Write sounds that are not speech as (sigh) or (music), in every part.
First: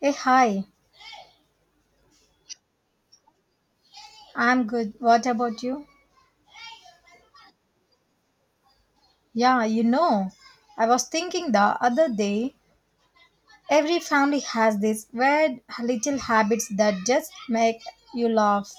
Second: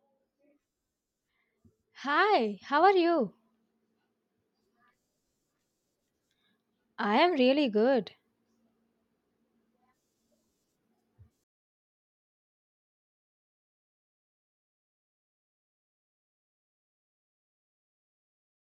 Hey, hi. Hi, how are you? I'm good. What about you? I am really good. Yeah, you know, I was thinking the other day, every family has these weird little habits that just make you laugh.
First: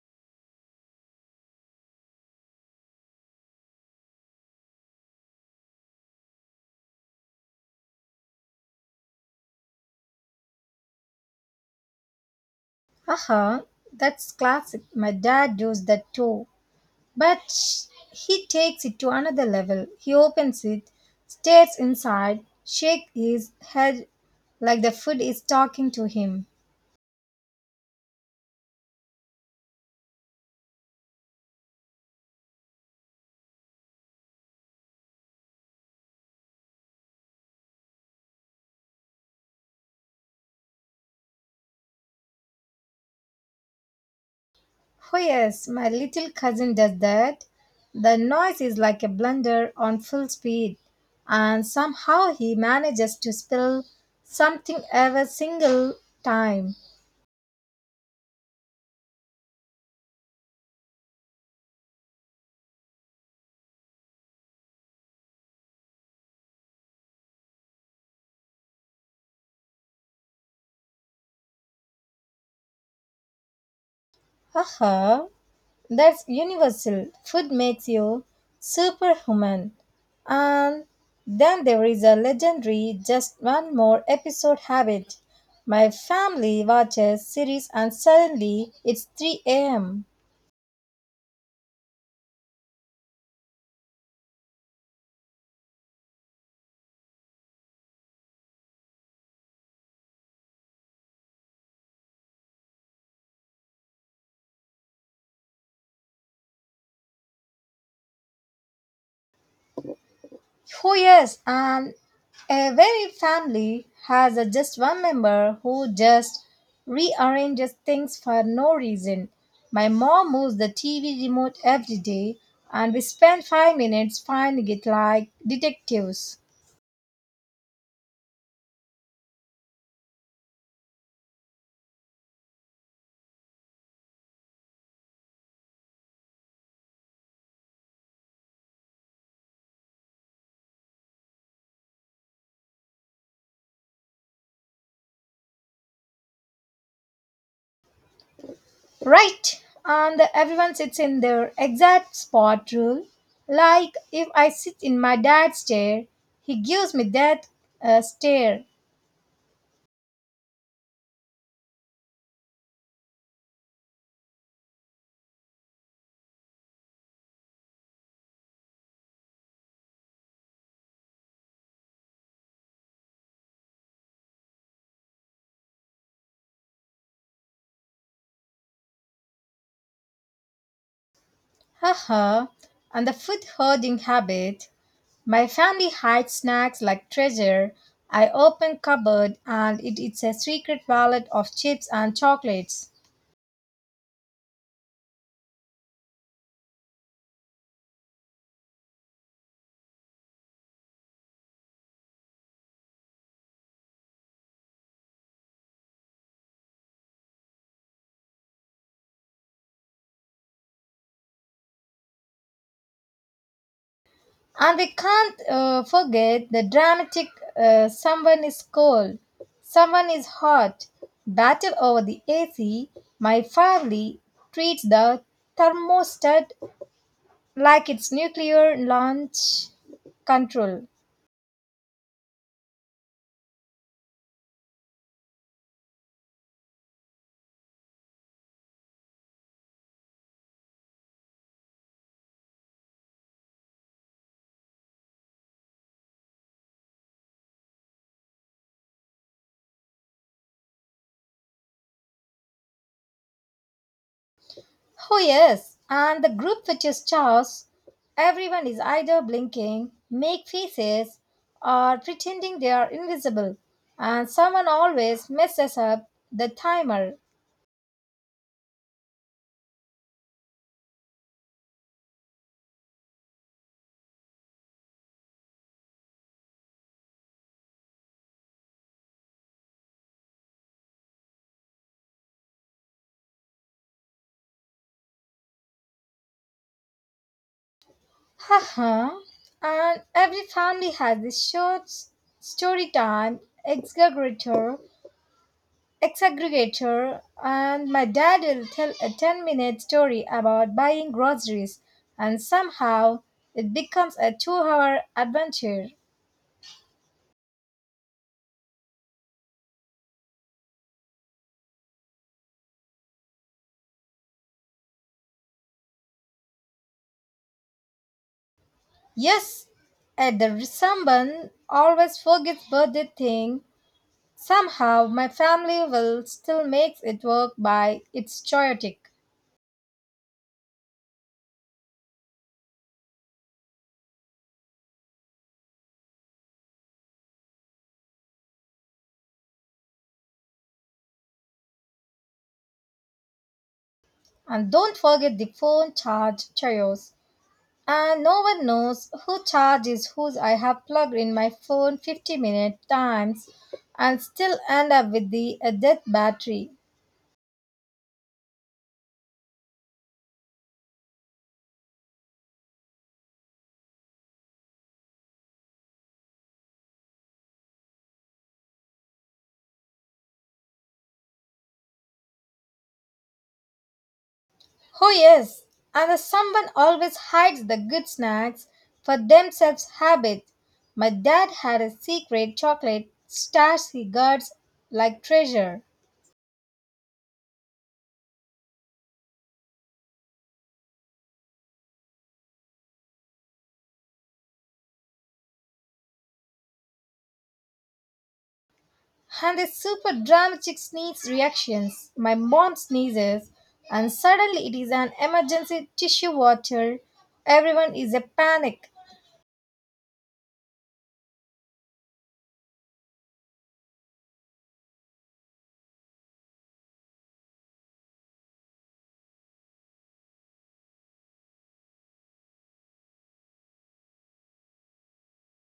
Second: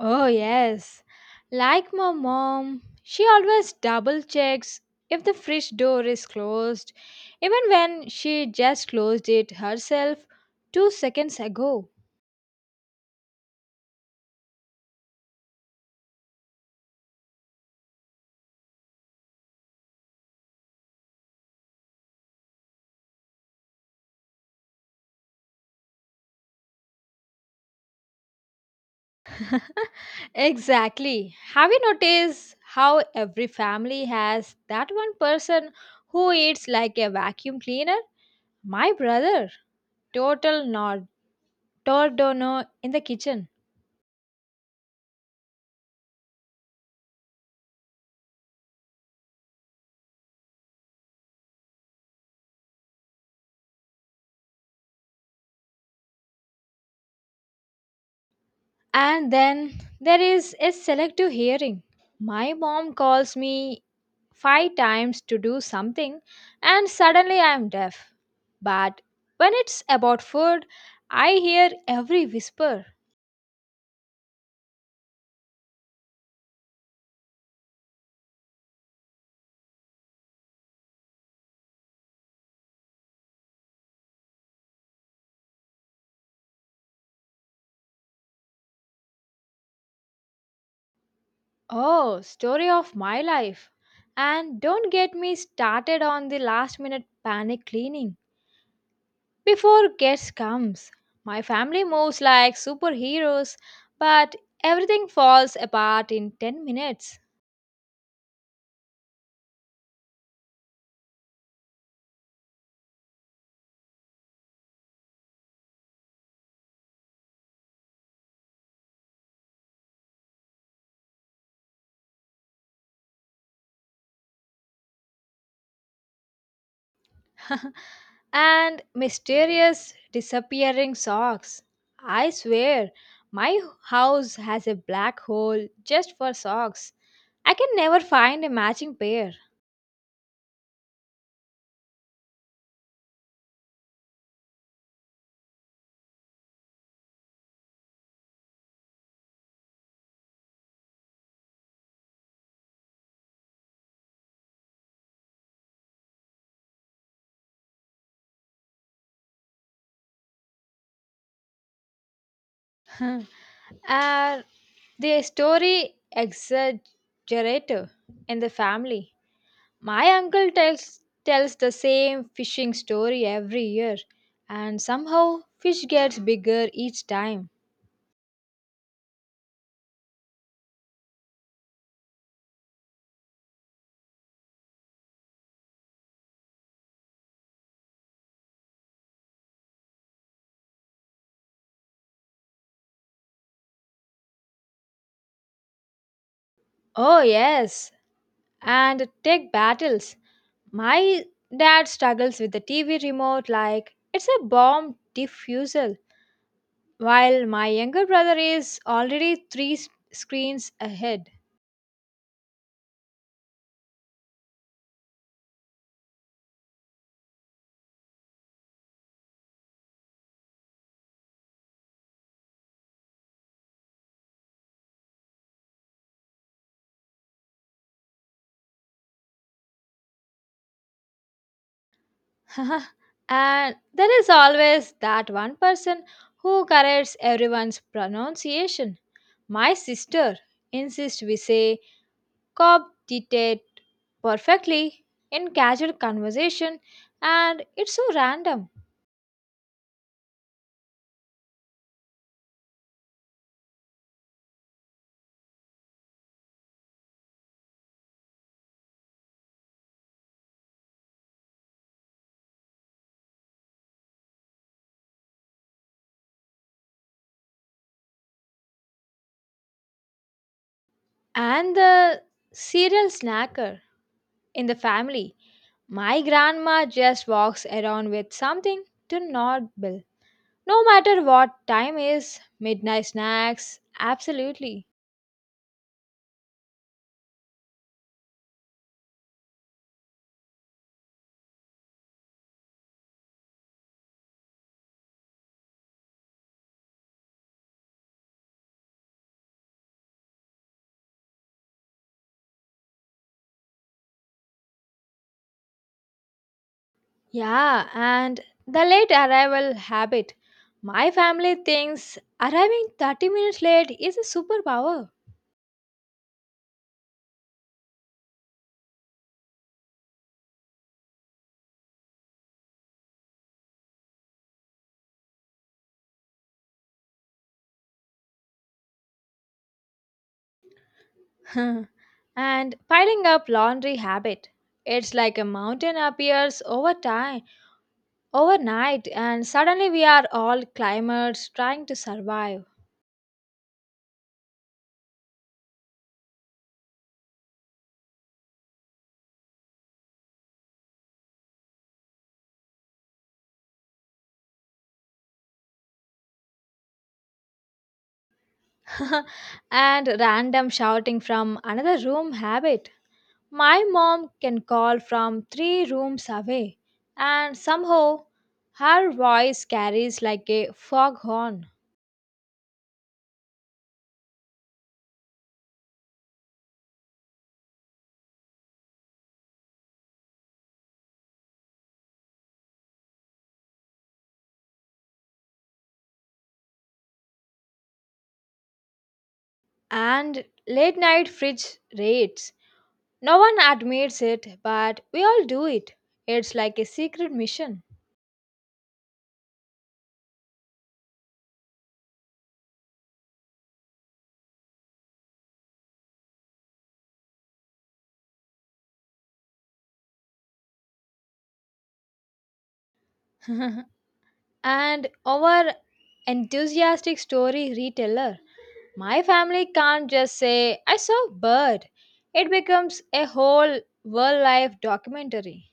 Oh, yes. Like my mom, she always double checks if the fridge door is closed, even when she just closed it herself 2 seconds ago. Haha, that's classic. My dad does that too. But he takes it to another level. He opens it, stares inside, shakes his head like the food is talking to him. (laughs) Exactly. Have you noticed how every family has that one person who eats like a vacuum cleaner? My brother, total nod, tordono in the kitchen. Oh, yes, my little cousin does that. The noise is like a blender on full speed, and somehow he manages to spill something every single time. And then there is a selective hearing. My mom calls me five times to do something, and suddenly I am deaf. But when it's about food, I hear every whisper. Haha, that's universal. Food makes you superhuman. And then there is a legendary just one more episode habit. My family watches series and suddenly it's 3 a.m. Oh, story of my life. And don't get me started on the last minute panic cleaning. Before guest comes, my family moves like superheroes, but everything falls apart in 10 minutes. Oh, yes, and a very family has a, just one member who just rearranges things for no reason. My mom moves the TV remote every day, and we spend 5 minutes finding it like detectives. (laughs) And mysterious disappearing socks. I swear, my house has a black hole just for socks. I can never find a matching pair. Right, and everyone sits in their exact spot rule. Like if I sit in my dad's chair, he gives me that stare. (laughs) And the story exaggerator in the family. My uncle tells the same fishing story every year, and somehow fish gets bigger each time. Haha, and the food hoarding habit. My family hides snacks like treasure. I open cupboard and it is a secret wallet of chips and chocolates. Oh yes, and tech battles. My dad struggles with the TV remote like it's a bomb diffusal, while my younger brother is already screens ahead. And we can't forget the dramatic someone is cold, someone is hot, battle over the AC. My family treats the thermostat like it's nuclear launch control. (laughs) And there is always that one person who corrects everyone's pronunciation. My sister insists we say "coptitate" perfectly in casual conversation, and it's so random. Oh, yes, and the group which is chaos. Everyone is either blinking, make faces, or pretending they are invisible, and someone always messes up the timer. And the cereal snacker in the family. My grandma just walks around with something to nibble. No matter what time is, midnight snacks, absolutely. Haha, and every family has this story time exaggerator, exaggregator, and my dad will tell a 10-minute story about buying groceries, and somehow it becomes a 2 hour adventure. Yeah, and the late arrival habit. My family thinks arriving 30 minutes late is a superpower. Yes, at someone always forgets birthday thing. Somehow my family will still make it work by it's chaotic. (laughs) And piling up laundry habit. It's like a mountain appears over time, overnight, and suddenly we are all climbers trying to survive. And don't forget the phone charge chaos. And no one knows who charges whose I have plugged in my phone 50-minute times and still end up with the a dead battery. (laughs) And random shouting from another room habit. My mom can call from 3 rooms away, and somehow her voice carries like a foghorn. Oh, yes, and the someone always hides the good snacks for themselves habit. My dad had a secret chocolate stash he guards like treasure. And late night fridge raids. No one admits it, but we all do it. It's like a secret mission. And the super dramatic sneeze reactions. My mom sneezes, and suddenly it is an emergency tissue water. Everyone is a panic. (laughs) And our enthusiastic story reteller. My family can't just say, I saw a bird. It becomes a whole wildlife documentary.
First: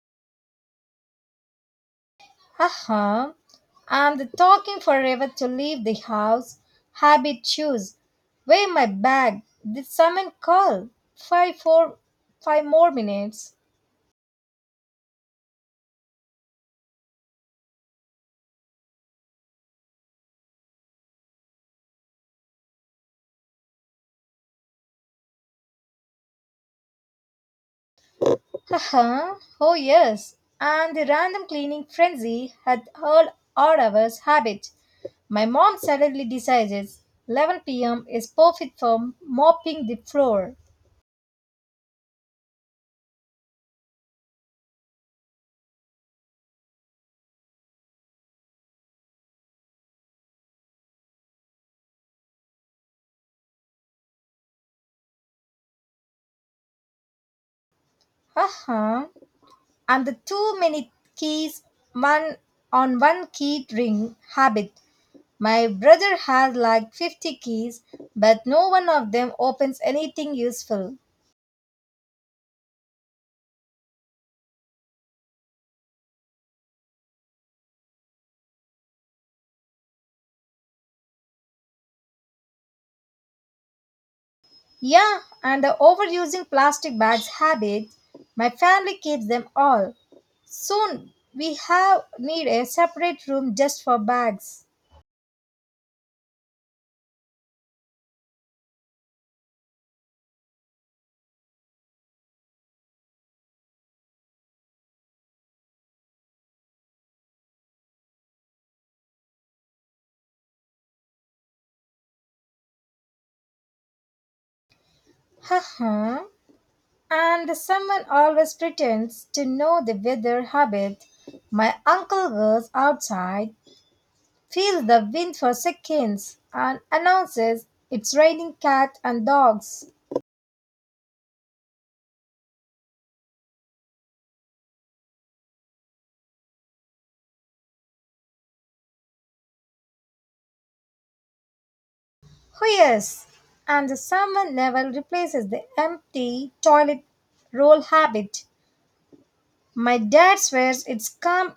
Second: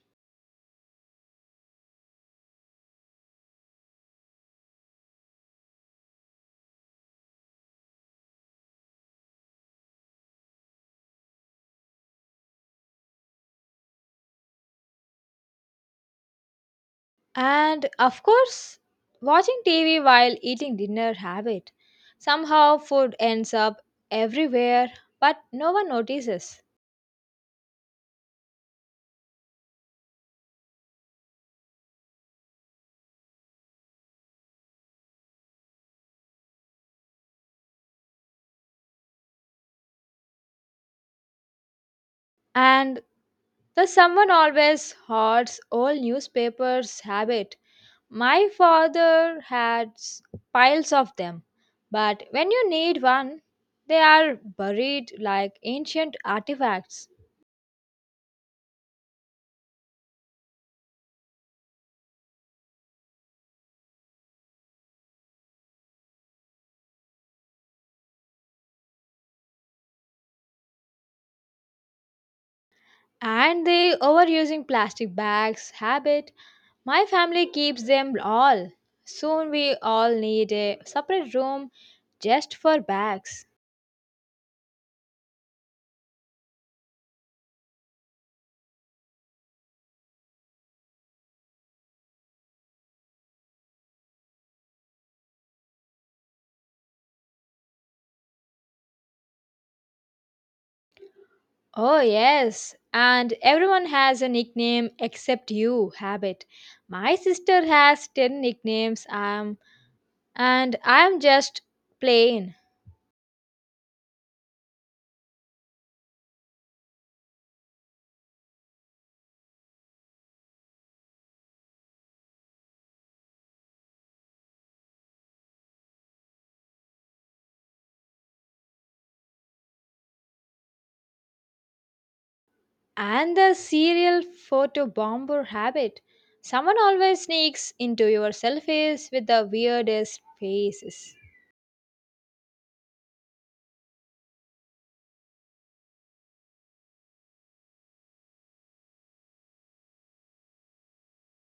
Haha, I'm the talking forever to leave the house. Habit choose. Weigh my bag. Did someone call? 5 4 5 more minutes. And of course, watching TV while eating dinner habit. Somehow food ends up everywhere, but no one notices. Haha. Oh yes. And the random cleaning frenzy had all our hours habit. My mom suddenly decides 11 p.m. is perfect for mopping the floor. And the someone always hoards old newspapers habit. My father had piles of them, but when you need one, they are buried like ancient artifacts. Haha. And the too many keys one on one key ring habit. My brother has like 50 keys, but no one of them opens anything useful. And the overusing plastic bags habit, my family keeps them all. Soon we all need a separate room just for bags. Yeah, and the overusing plastic bags habit, my family keeps them all. Soon we have need a separate room just for bags. Oh, yes, and everyone has a nickname except you, Habit. My sister has 10 nicknames, I'm, and I'm just plain. Haha, and someone always pretends to know the weather habit. My uncle goes outside, feels the wind for seconds, and announces it's raining cats and dogs. And the serial photo bomber habit. Someone always sneaks into your selfies with the weirdest faces. Oh, yes, and the summer never replaces the empty toilet roll habit. My dad swears it's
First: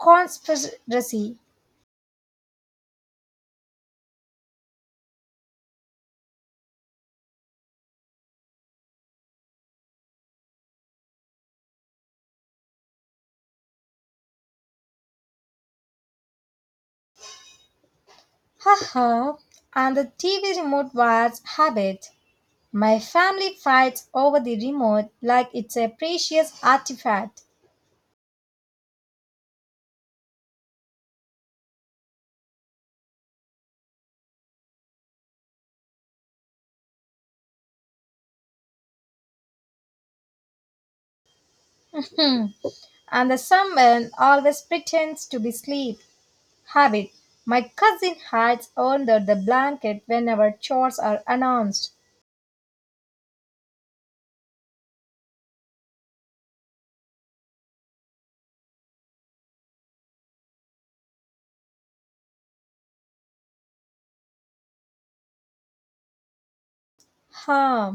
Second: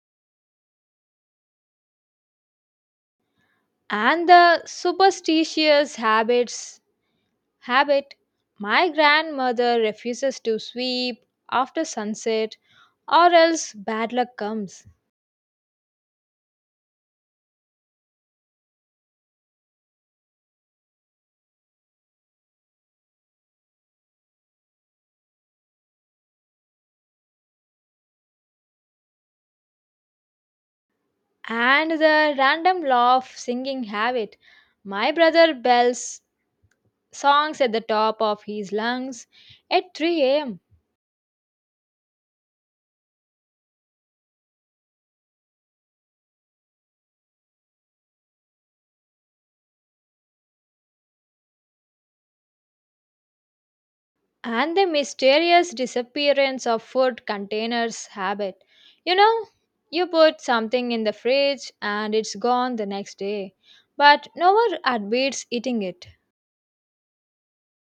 conspiracy. And the superstitious habits habit. My grandmother refuses to sweep after sunset or else bad luck comes. Haha, and the TV remote wires habit. My family fights over the remote like it's a precious artifact. And the random laugh singing habit. My brother bells songs at the top of his lungs at 3 a.m. Hmm. And the salmon always pretends to be asleep. Habit. My cousin hides under the blanket whenever chores are announced. And the mysterious disappearance of food containers habit. You know, you put something in the fridge and it's gone the next day, but no one admits eating it. Huh.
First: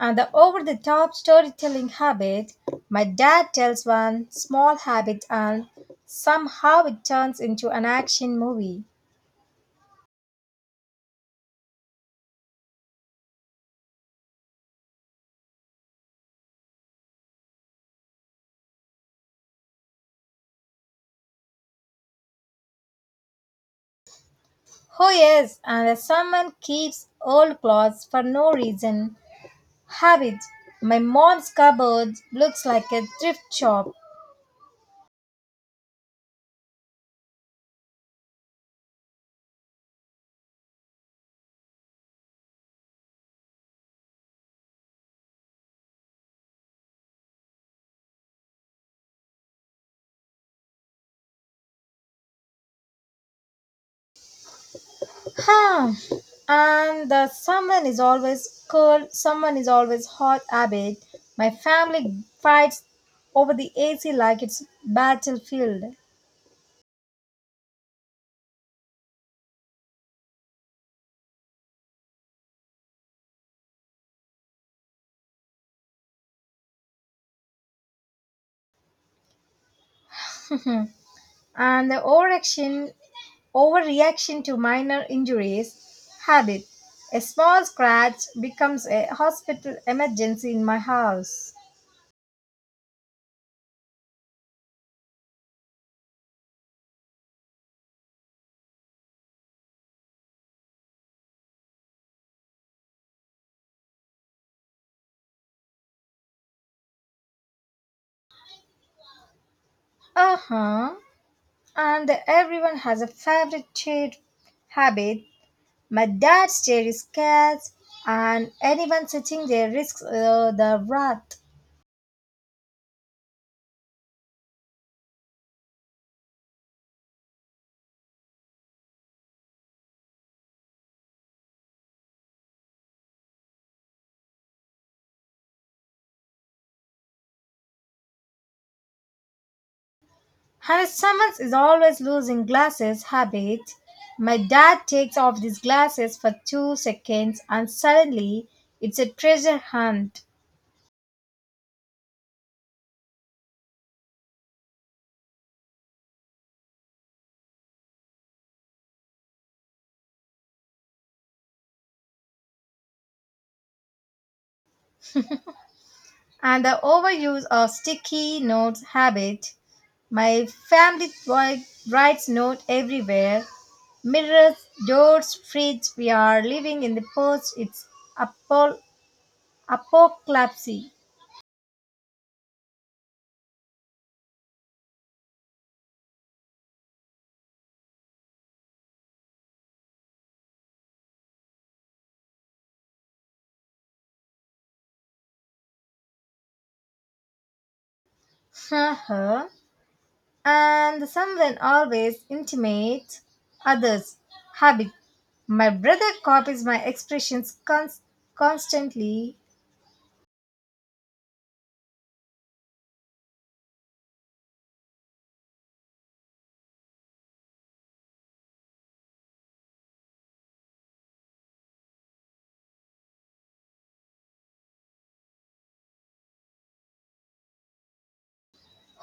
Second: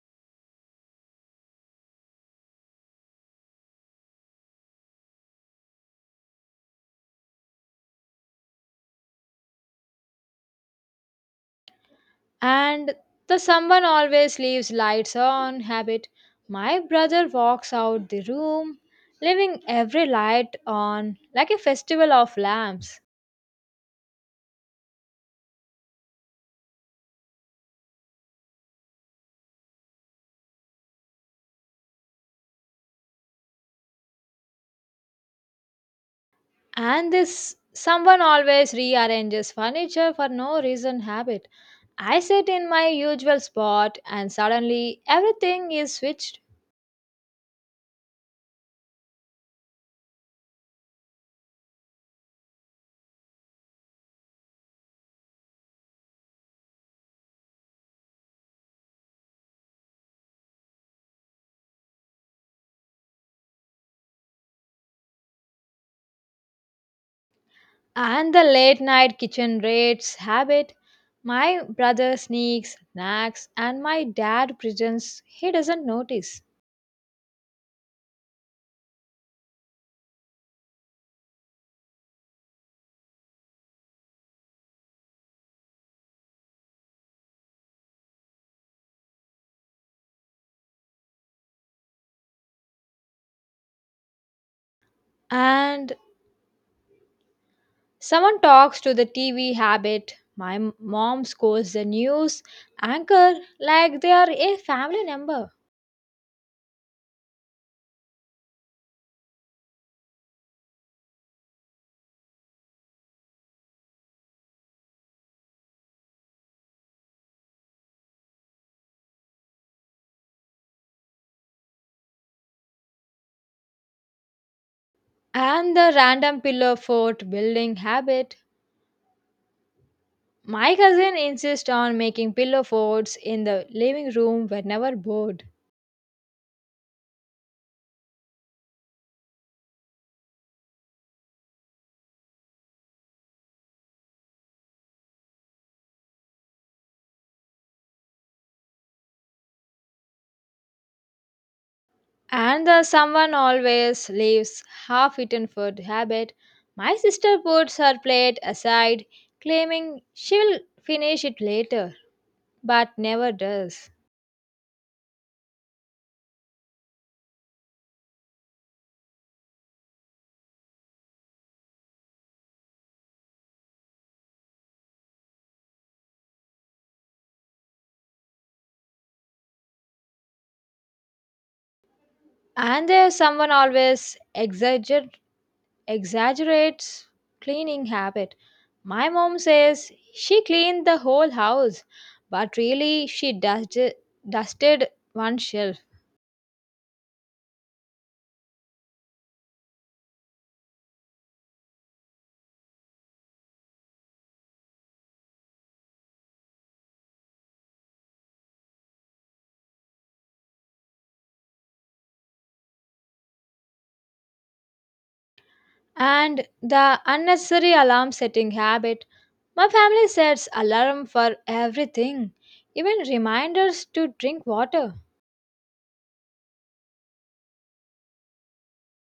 And the over the top storytelling habit. My dad tells one small habit and somehow it turns into an action movie. And the someone always leaves lights on habit. My brother walks out the room, leaving every light on like a festival of lamps. Oh, yes, and someone keeps old clothes for no reason. Habit. My mom's cupboard looks like a thrift shop. And this someone always rearranges furniture for no reason habit. I sit in my usual spot and suddenly everything is switched. Huh. And the someone is always cold, someone is always hot habit. My family fights over the AC like it's battlefield. And the late night kitchen raids habit. My brother sneaks, snacks, and my dad pretends he doesn't notice. Hmm. And the overreaction to minor injuries, habit. A small scratch becomes a hospital emergency in my house. And someone talks to the TV habit. My mom scores the news anchor like they are a family member. Uh huh. And everyone has a favorite chair habit. My dad's chair is cats, and anyone sitting there risks the wrath. And the random pillow fort building habit. My cousin insists on making pillow forts in the living room whenever bored. And if someone is always losing glasses habit, my dad takes off these glasses for 2 seconds and suddenly it's a treasure hunt. And the someone always leaves half eaten food habit. My sister puts her plate aside, claiming she'll finish it later, but never does. And the overuse of sticky notes habit, my family writes note everywhere. Mirrors, doors, fridge, we are living in the post, it's apol apocalypse. And there's someone always exaggerates cleaning habit. My mom says she cleaned the whole house, but really she dusted one shelf. (laughs) Haha, and someone always intimates others habit. My brother copies my expressions constantly. And the unnecessary alarm setting habit. My family sets alarm for everything, even reminders to drink water.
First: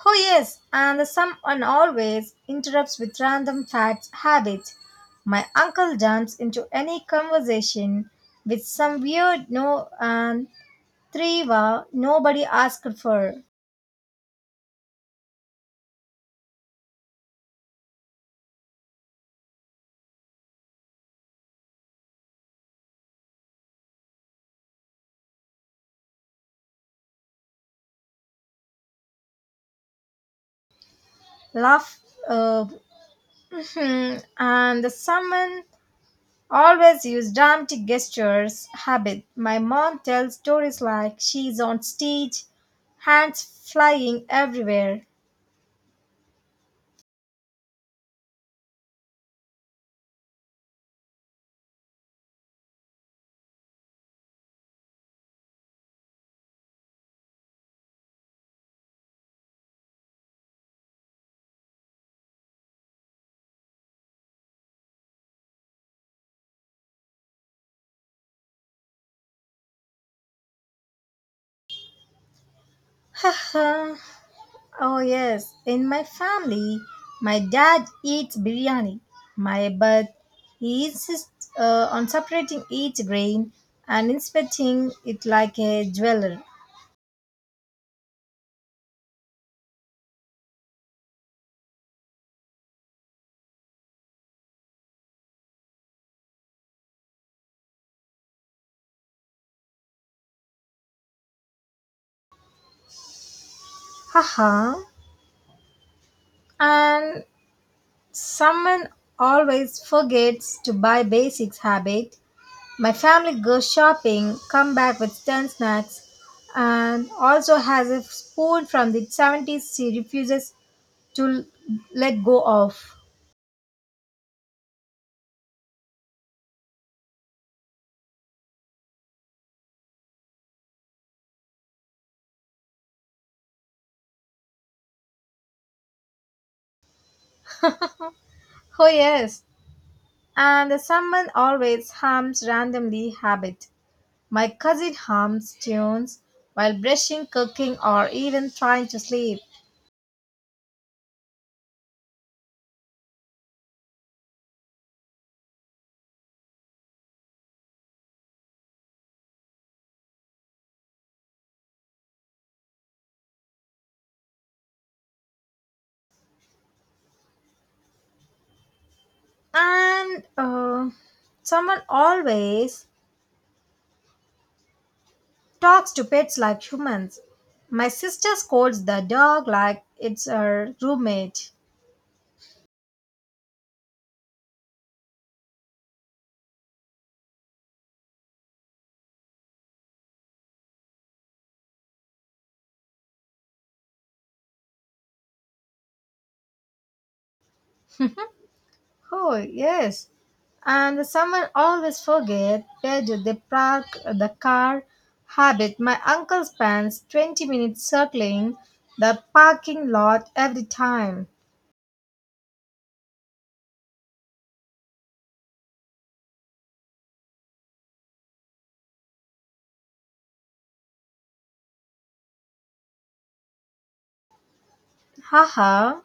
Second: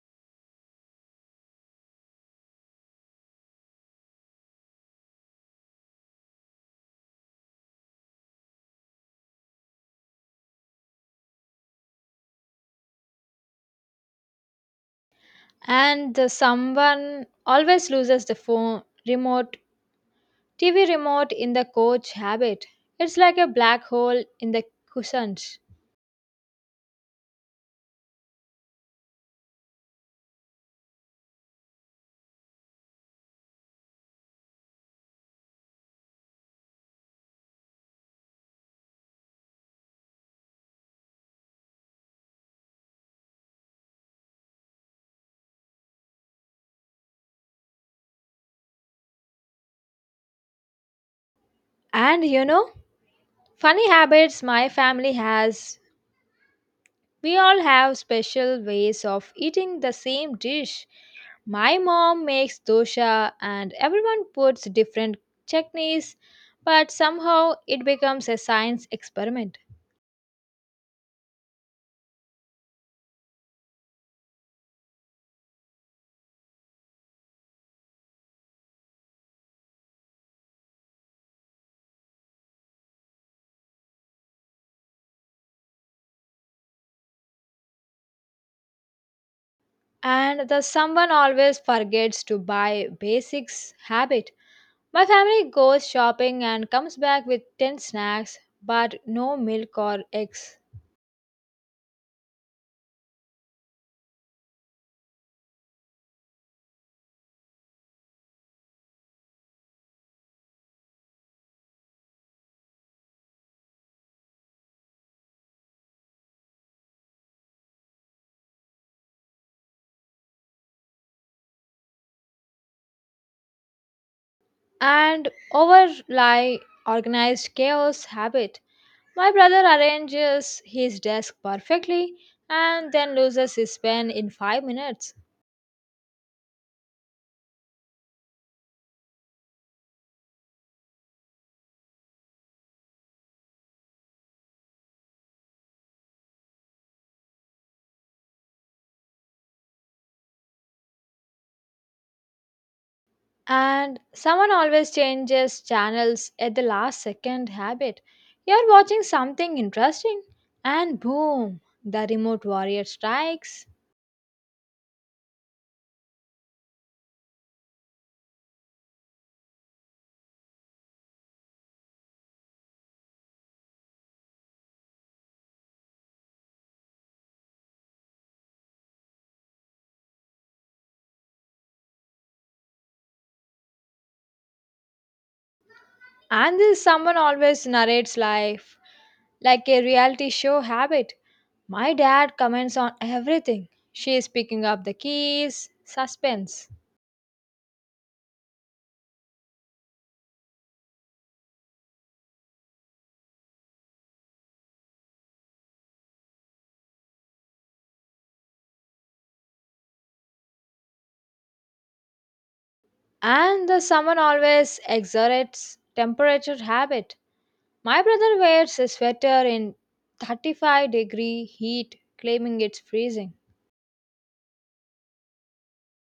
Oh yes, and someone always interrupts with random facts habit. My uncle jumps into any conversation with some weird no and triva nobody asked for. And the someone always loses the phone remote, TV remote in the coach habit. It's like a black hole in the cushions. Laugh uh, (laughs) (clears throat) and someone always use dramatic gestures. Habit. My mom tells stories like she's on stage, hands flying everywhere. And you know, funny habits my family has. We all have special ways of eating the same dish. My mom makes dosha and everyone puts different chutneys, but somehow it becomes a science experiment. Haha. Oh yes, in my family, my dad eats biryani. My but he insists on separating each grain and inspecting it like a jeweler. And the someone always forgets to buy basics habit. My family goes shopping and comes back with 10 snacks but no milk or eggs. Haha, and someone always forgets to buy basics habit. My family goes shopping, come back with 10 snacks, and also has a spoon from the 70s she refuses to let go of. And over lie organized chaos habit. My brother arranges his desk perfectly and then loses his pen in 5 minutes. Oh, yes. And someone always hums randomly habit. My cousin hums tunes while brushing, cooking, or even trying to sleep. And someone always changes channels at the last second habit. You're watching something interesting, and boom, the remote warrior strikes. And someone always talks to pets like humans. My sister scolds the dog like it's her roommate. And this someone always narrates life like a reality show habit. My dad comments on everything. She is picking up the keys, suspense. Oh, yes. And someone always forget where do they park the car. Habit. My uncle spends 20 minutes circling the parking lot every time. And the summer always exerts temperature habit. My brother wears a sweater in 35-degree heat, claiming it's freezing. Haha.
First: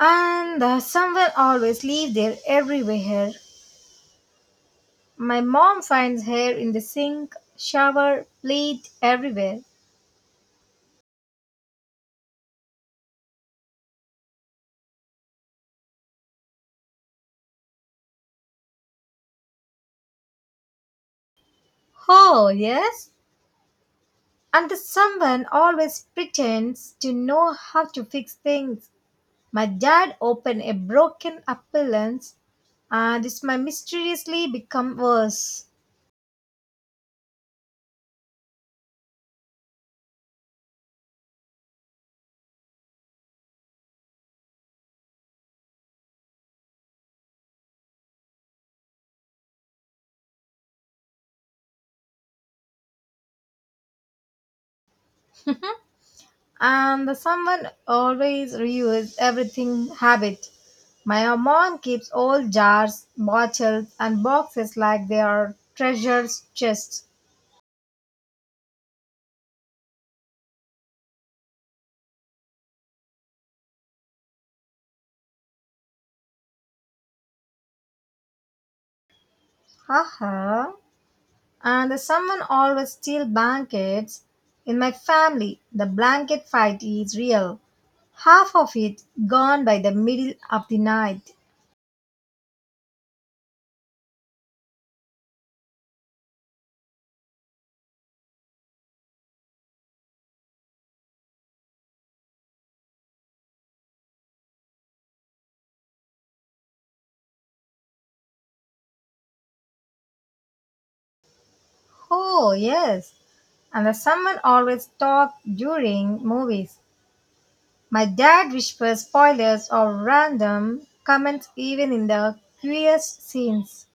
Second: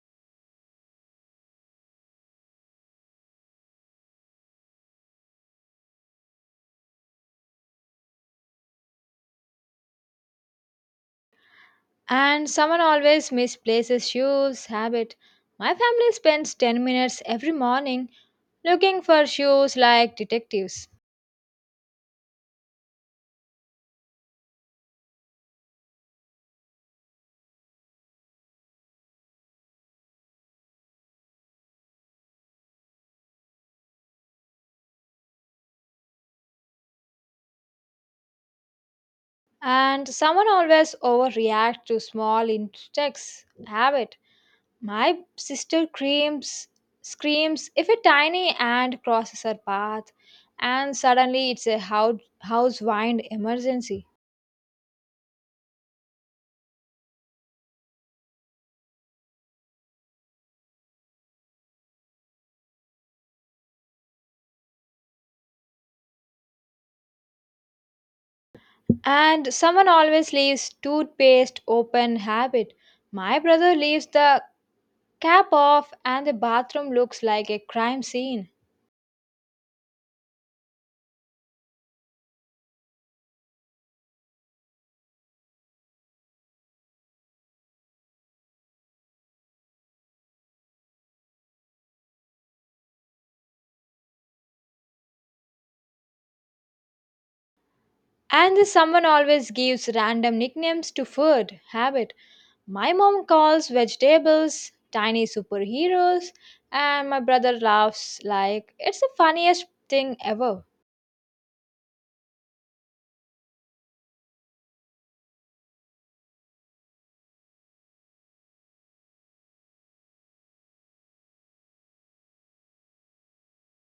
And someone always leave their everywhere. My mom finds hair in the sink, shower, plate, everywhere. And someone always misplaces shoes habit. My family spends 10 minutes every morning looking for shoes like detectives. Oh, yes? And the someone always pretends to know how to fix things. My dad opened a broken appliance, and this might mysteriously become worse. And someone always overreacts to small insects habit. My sister screams if a tiny ant crosses her path, and suddenly it's a house wind emergency. And the someone always reuse everything habit. My mom keeps old jars, bottles, and boxes like they are treasure chests. And someone always leaves toothpaste open habit. My brother leaves the cap off, and the bathroom looks like a crime scene. Haha. And the someone always steal blankets. In my family, the blanket fight is real. Half of it gone by the middle of the night. And the someone always gives random nicknames to food habit. My mom calls vegetables tiny superheroes, and my brother laughs like it's the funniest thing ever. Oh, yes. And the someone always talked during movies. My dad whispers spoilers or random comments even in the queer scenes.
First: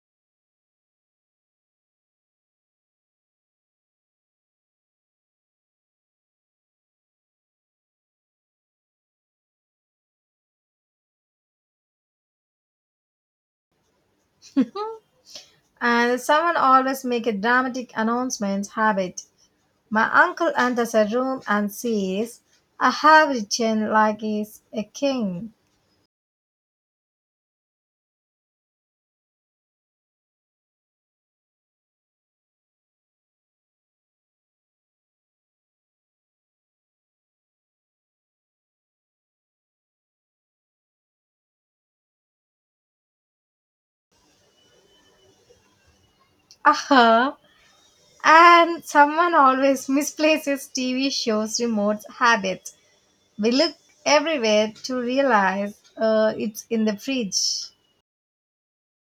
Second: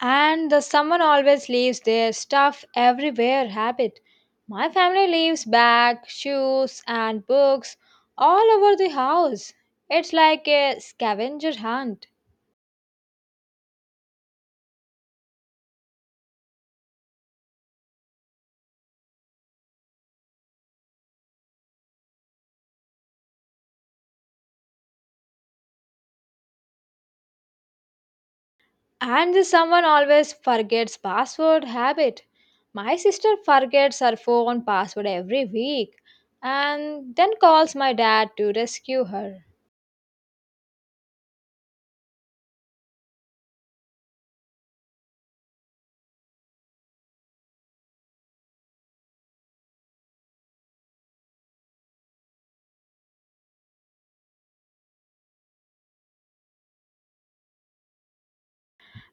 And the someone always leaves their stuff everywhere habit. My family leaves bags, shoes, and books all over the house. It's like a scavenger hunt. And someone always make a dramatic announcement habit. My uncle enters a room and says, I have written like he's a king. I'm just someone always forgets password habit. My sister forgets her phone password every week and then calls my dad to rescue her. Uh-huh. And someone always misplaces TV shows remote habit. We look everywhere to realize it's in the fridge.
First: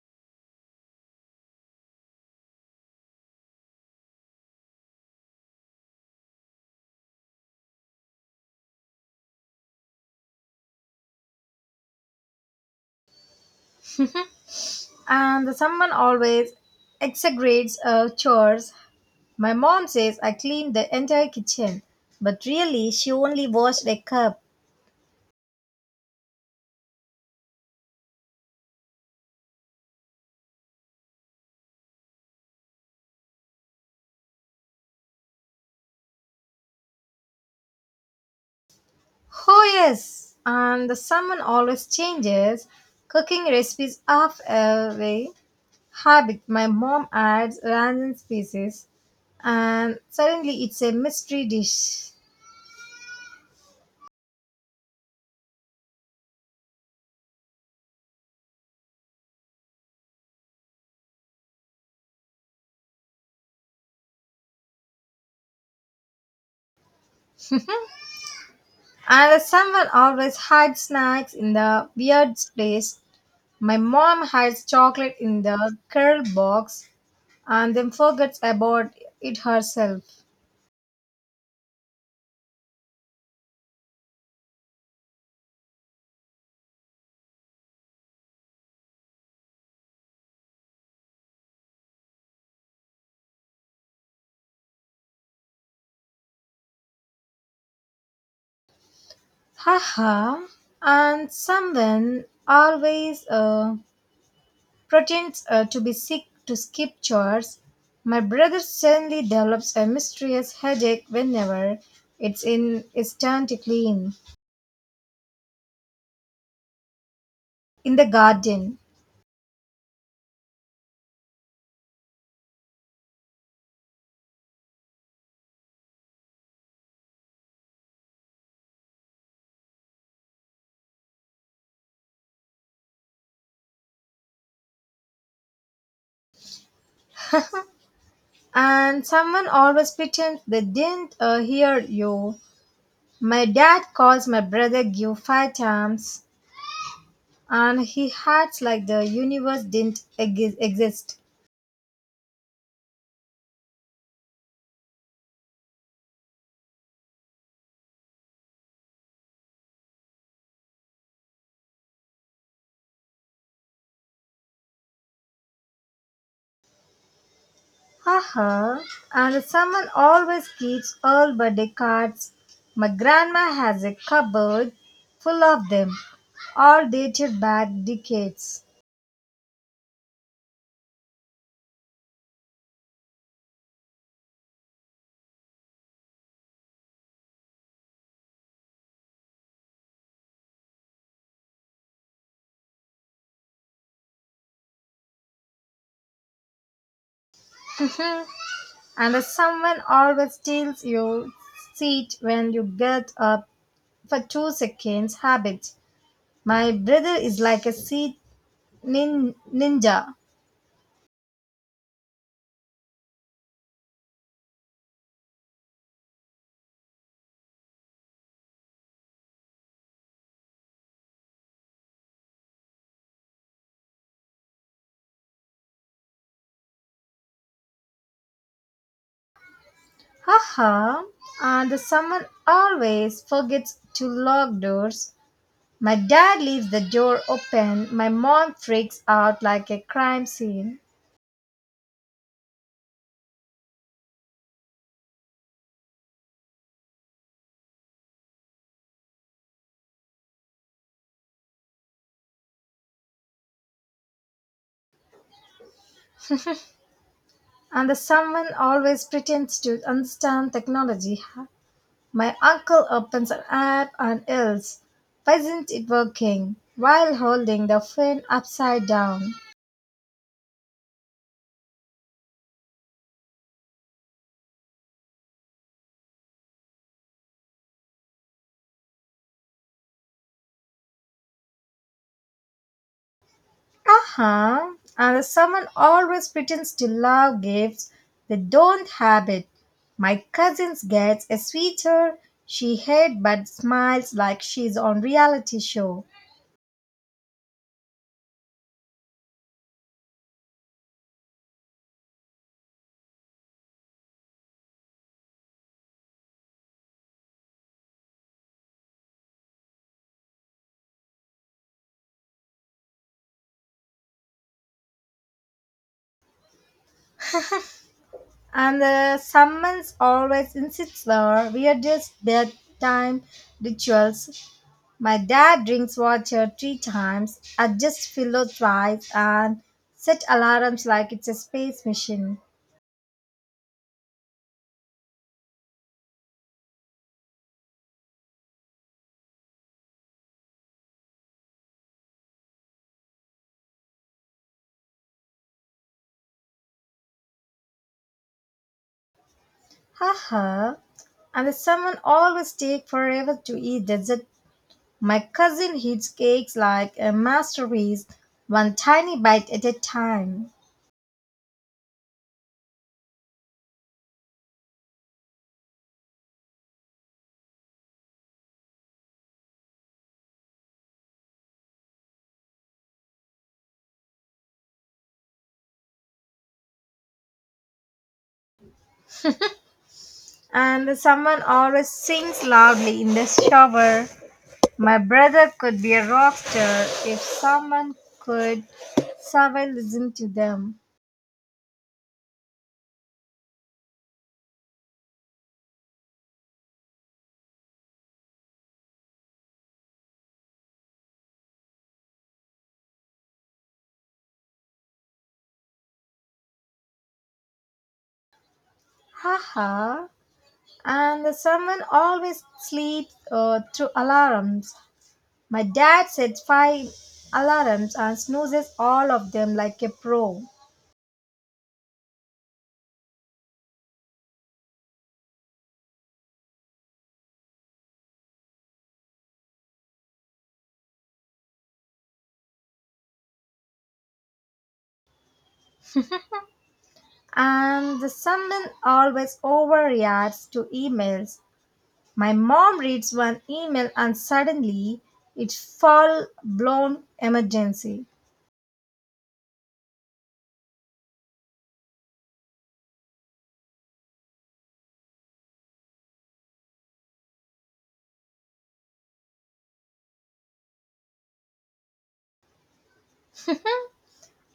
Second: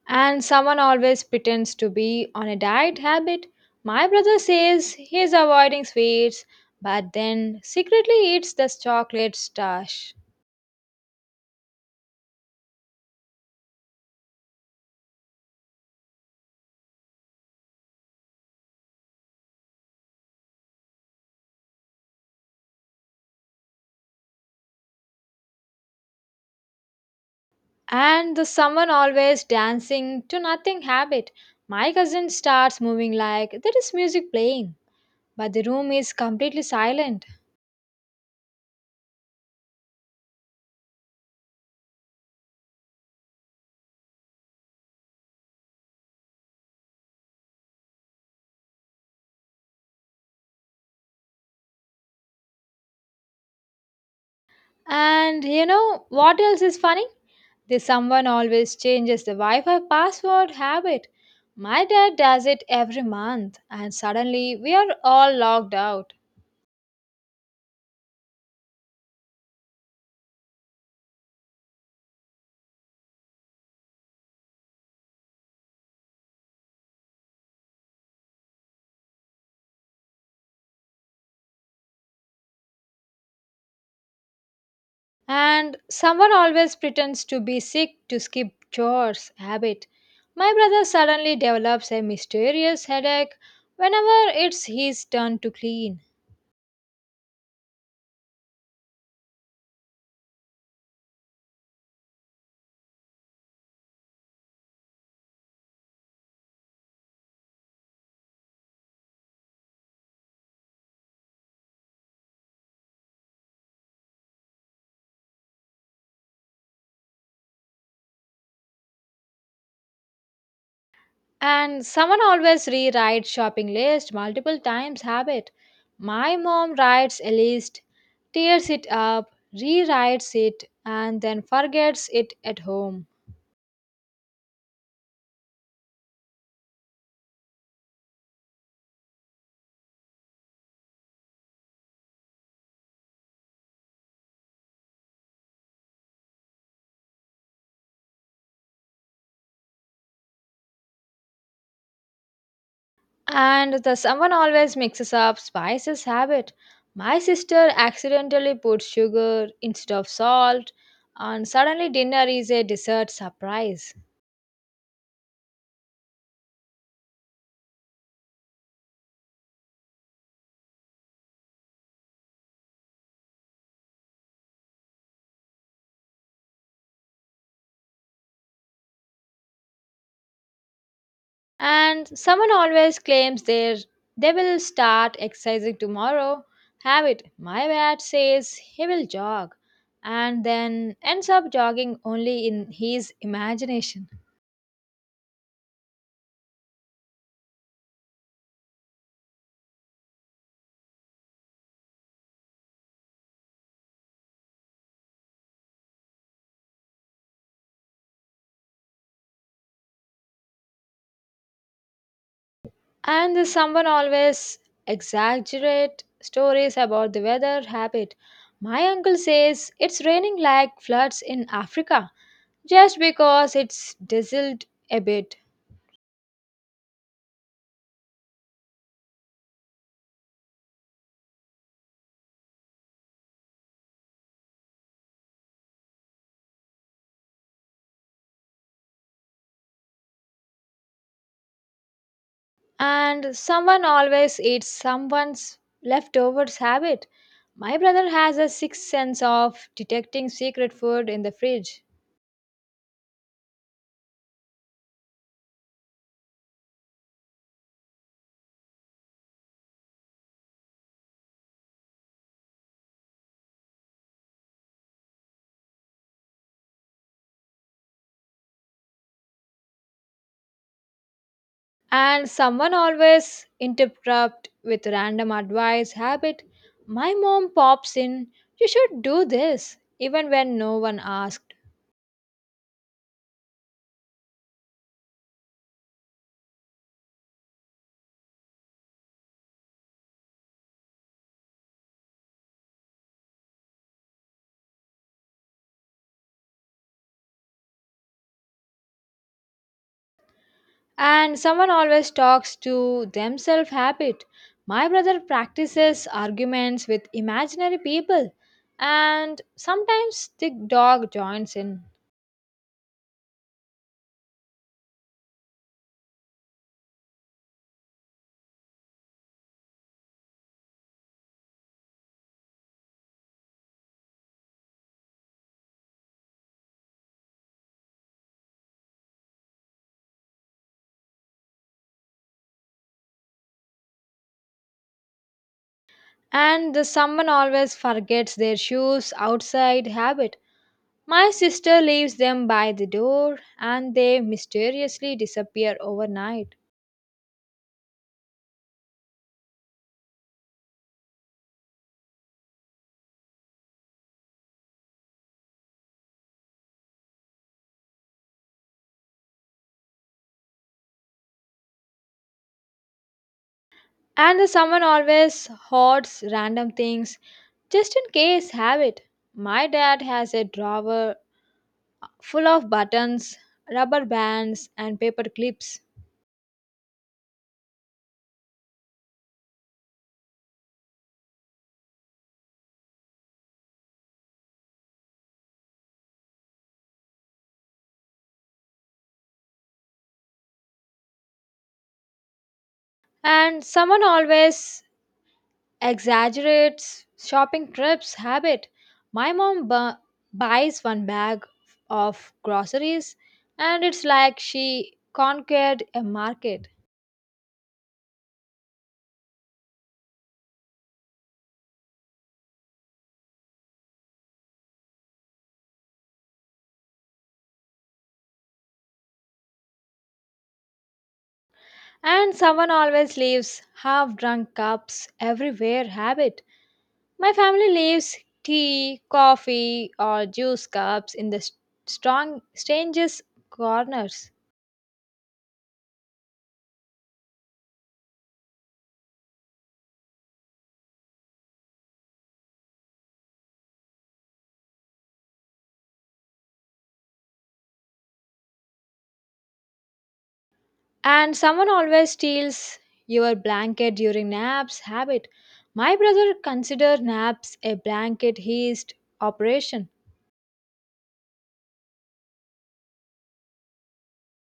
And someone always pretends to be on a diet habit. My brother says he's avoiding sweets but then secretly eats the chocolate stash. And someone always exaggerates chores. My mom says I cleaned the entire kitchen, but really she only washed a cup. And the someone always dancing to nothing habit. My cousin starts moving like there is music playing, but the room is completely silent. Oh, yes! And someone always changes cooking recipes half away. Habit my mom adds random species, and suddenly it's a mystery dish. And you know what else is funny? This someone always changes the Wi Fi password habit. My dad does it every month, and suddenly we are all logged out. And someone always hides snacks in the weird place. My mom hides chocolate in the curl box and then forgets about it herself. And someone always pretends to be sick to skip chores habit. My brother suddenly develops a mysterious headache whenever it's his turn to clean. Haha. And someone always pretends to be sick to skip chores. My brother suddenly develops a mysterious headache whenever it's in its turn to clean in the garden. And someone always rewrites shopping list multiple times habit. My mom writes a list, tears it up, rewrites it, and then forgets it at home. And someone always pretends they didn't hear you. My dad calls my brother Gio 5 times and he acts like the universe didn't exist. And the someone always mixes up spices habit. My sister accidentally puts sugar instead of salt, and suddenly dinner is a dessert surprise. Haha. And someone always keeps all birthday cards. My grandma has a cupboard full of them, all dated back decades. And someone always claims they will start exercising tomorrow. Have it. My dad says he will jog and then ends up jogging only in his imagination. And someone always steals your seat when you get up for 2 seconds habit. My brother is like a seat ninja. And the someone always exaggerate stories about the weather habit. My uncle says it's raining like floods in Africa just because it's drizzled a bit. Haha, and someone always forgets to lock doors. My dad leaves the door open, my mom freaks out like a crime scene, And someone always eats someone's leftovers habit. My brother has a sixth sense of detecting secret food in the fridge, and the someone always pretends to understand technology. My uncle opens an app and yells, Why isn't it working? While holding the phone upside down. and someone always interrupt with random advice habit. My mom pops in, you should do this, even when no one asked. Uh-huh. And someone always pretends to love gifts they don't have it. My cousin gets a sweater she hates but smiles like she's on reality show. And someone always talks to themselves habit. My brother practices arguments with imaginary people, and sometimes the dog joins in. And someone always insists her weirdest bedtime rituals. My dad drinks water 3 times, adjusts pillow twice, and set alarms like it's a space mission. And the someone always forgets their shoes outside habit. My sister leaves them by the door, and they mysteriously disappear overnight. Haha. And the someone always take forever to eat dessert. My cousin eats cakes like a masterpiece, one tiny bite at a time. And the someone always hoards random things just in case habit. My dad has a drawer full of buttons, rubber bands, and paper clips. And the someone always sings loudly in the shower. My brother could be a rock star if someone could survive listen to them. And someone always exaggerates shopping trips habit. My mom buys one bag of groceries, and it's like she conquered a market. Haha. And the someone always sleeps through alarms. My dad sets 5 alarms and snoozes all of them like a pro. And someone always leaves half drunk cups everywhere habit. My family leaves tea, coffee, or juice cups in the st- strong strangest corners. And the someone always overreacts to emails. My mom reads one email and suddenly it's full blown emergency. And someone always steals your blanket during naps habit. My brother consider naps a blanket heist operation.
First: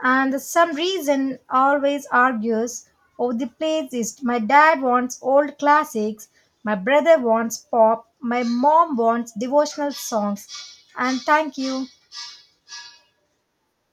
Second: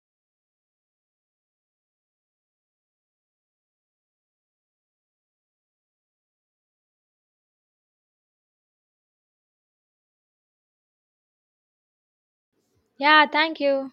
And some reason always argues over the playlist. My dad wants old classics, my brother wants pop, my mom wants devotional songs. And thank you. Yeah, thank you.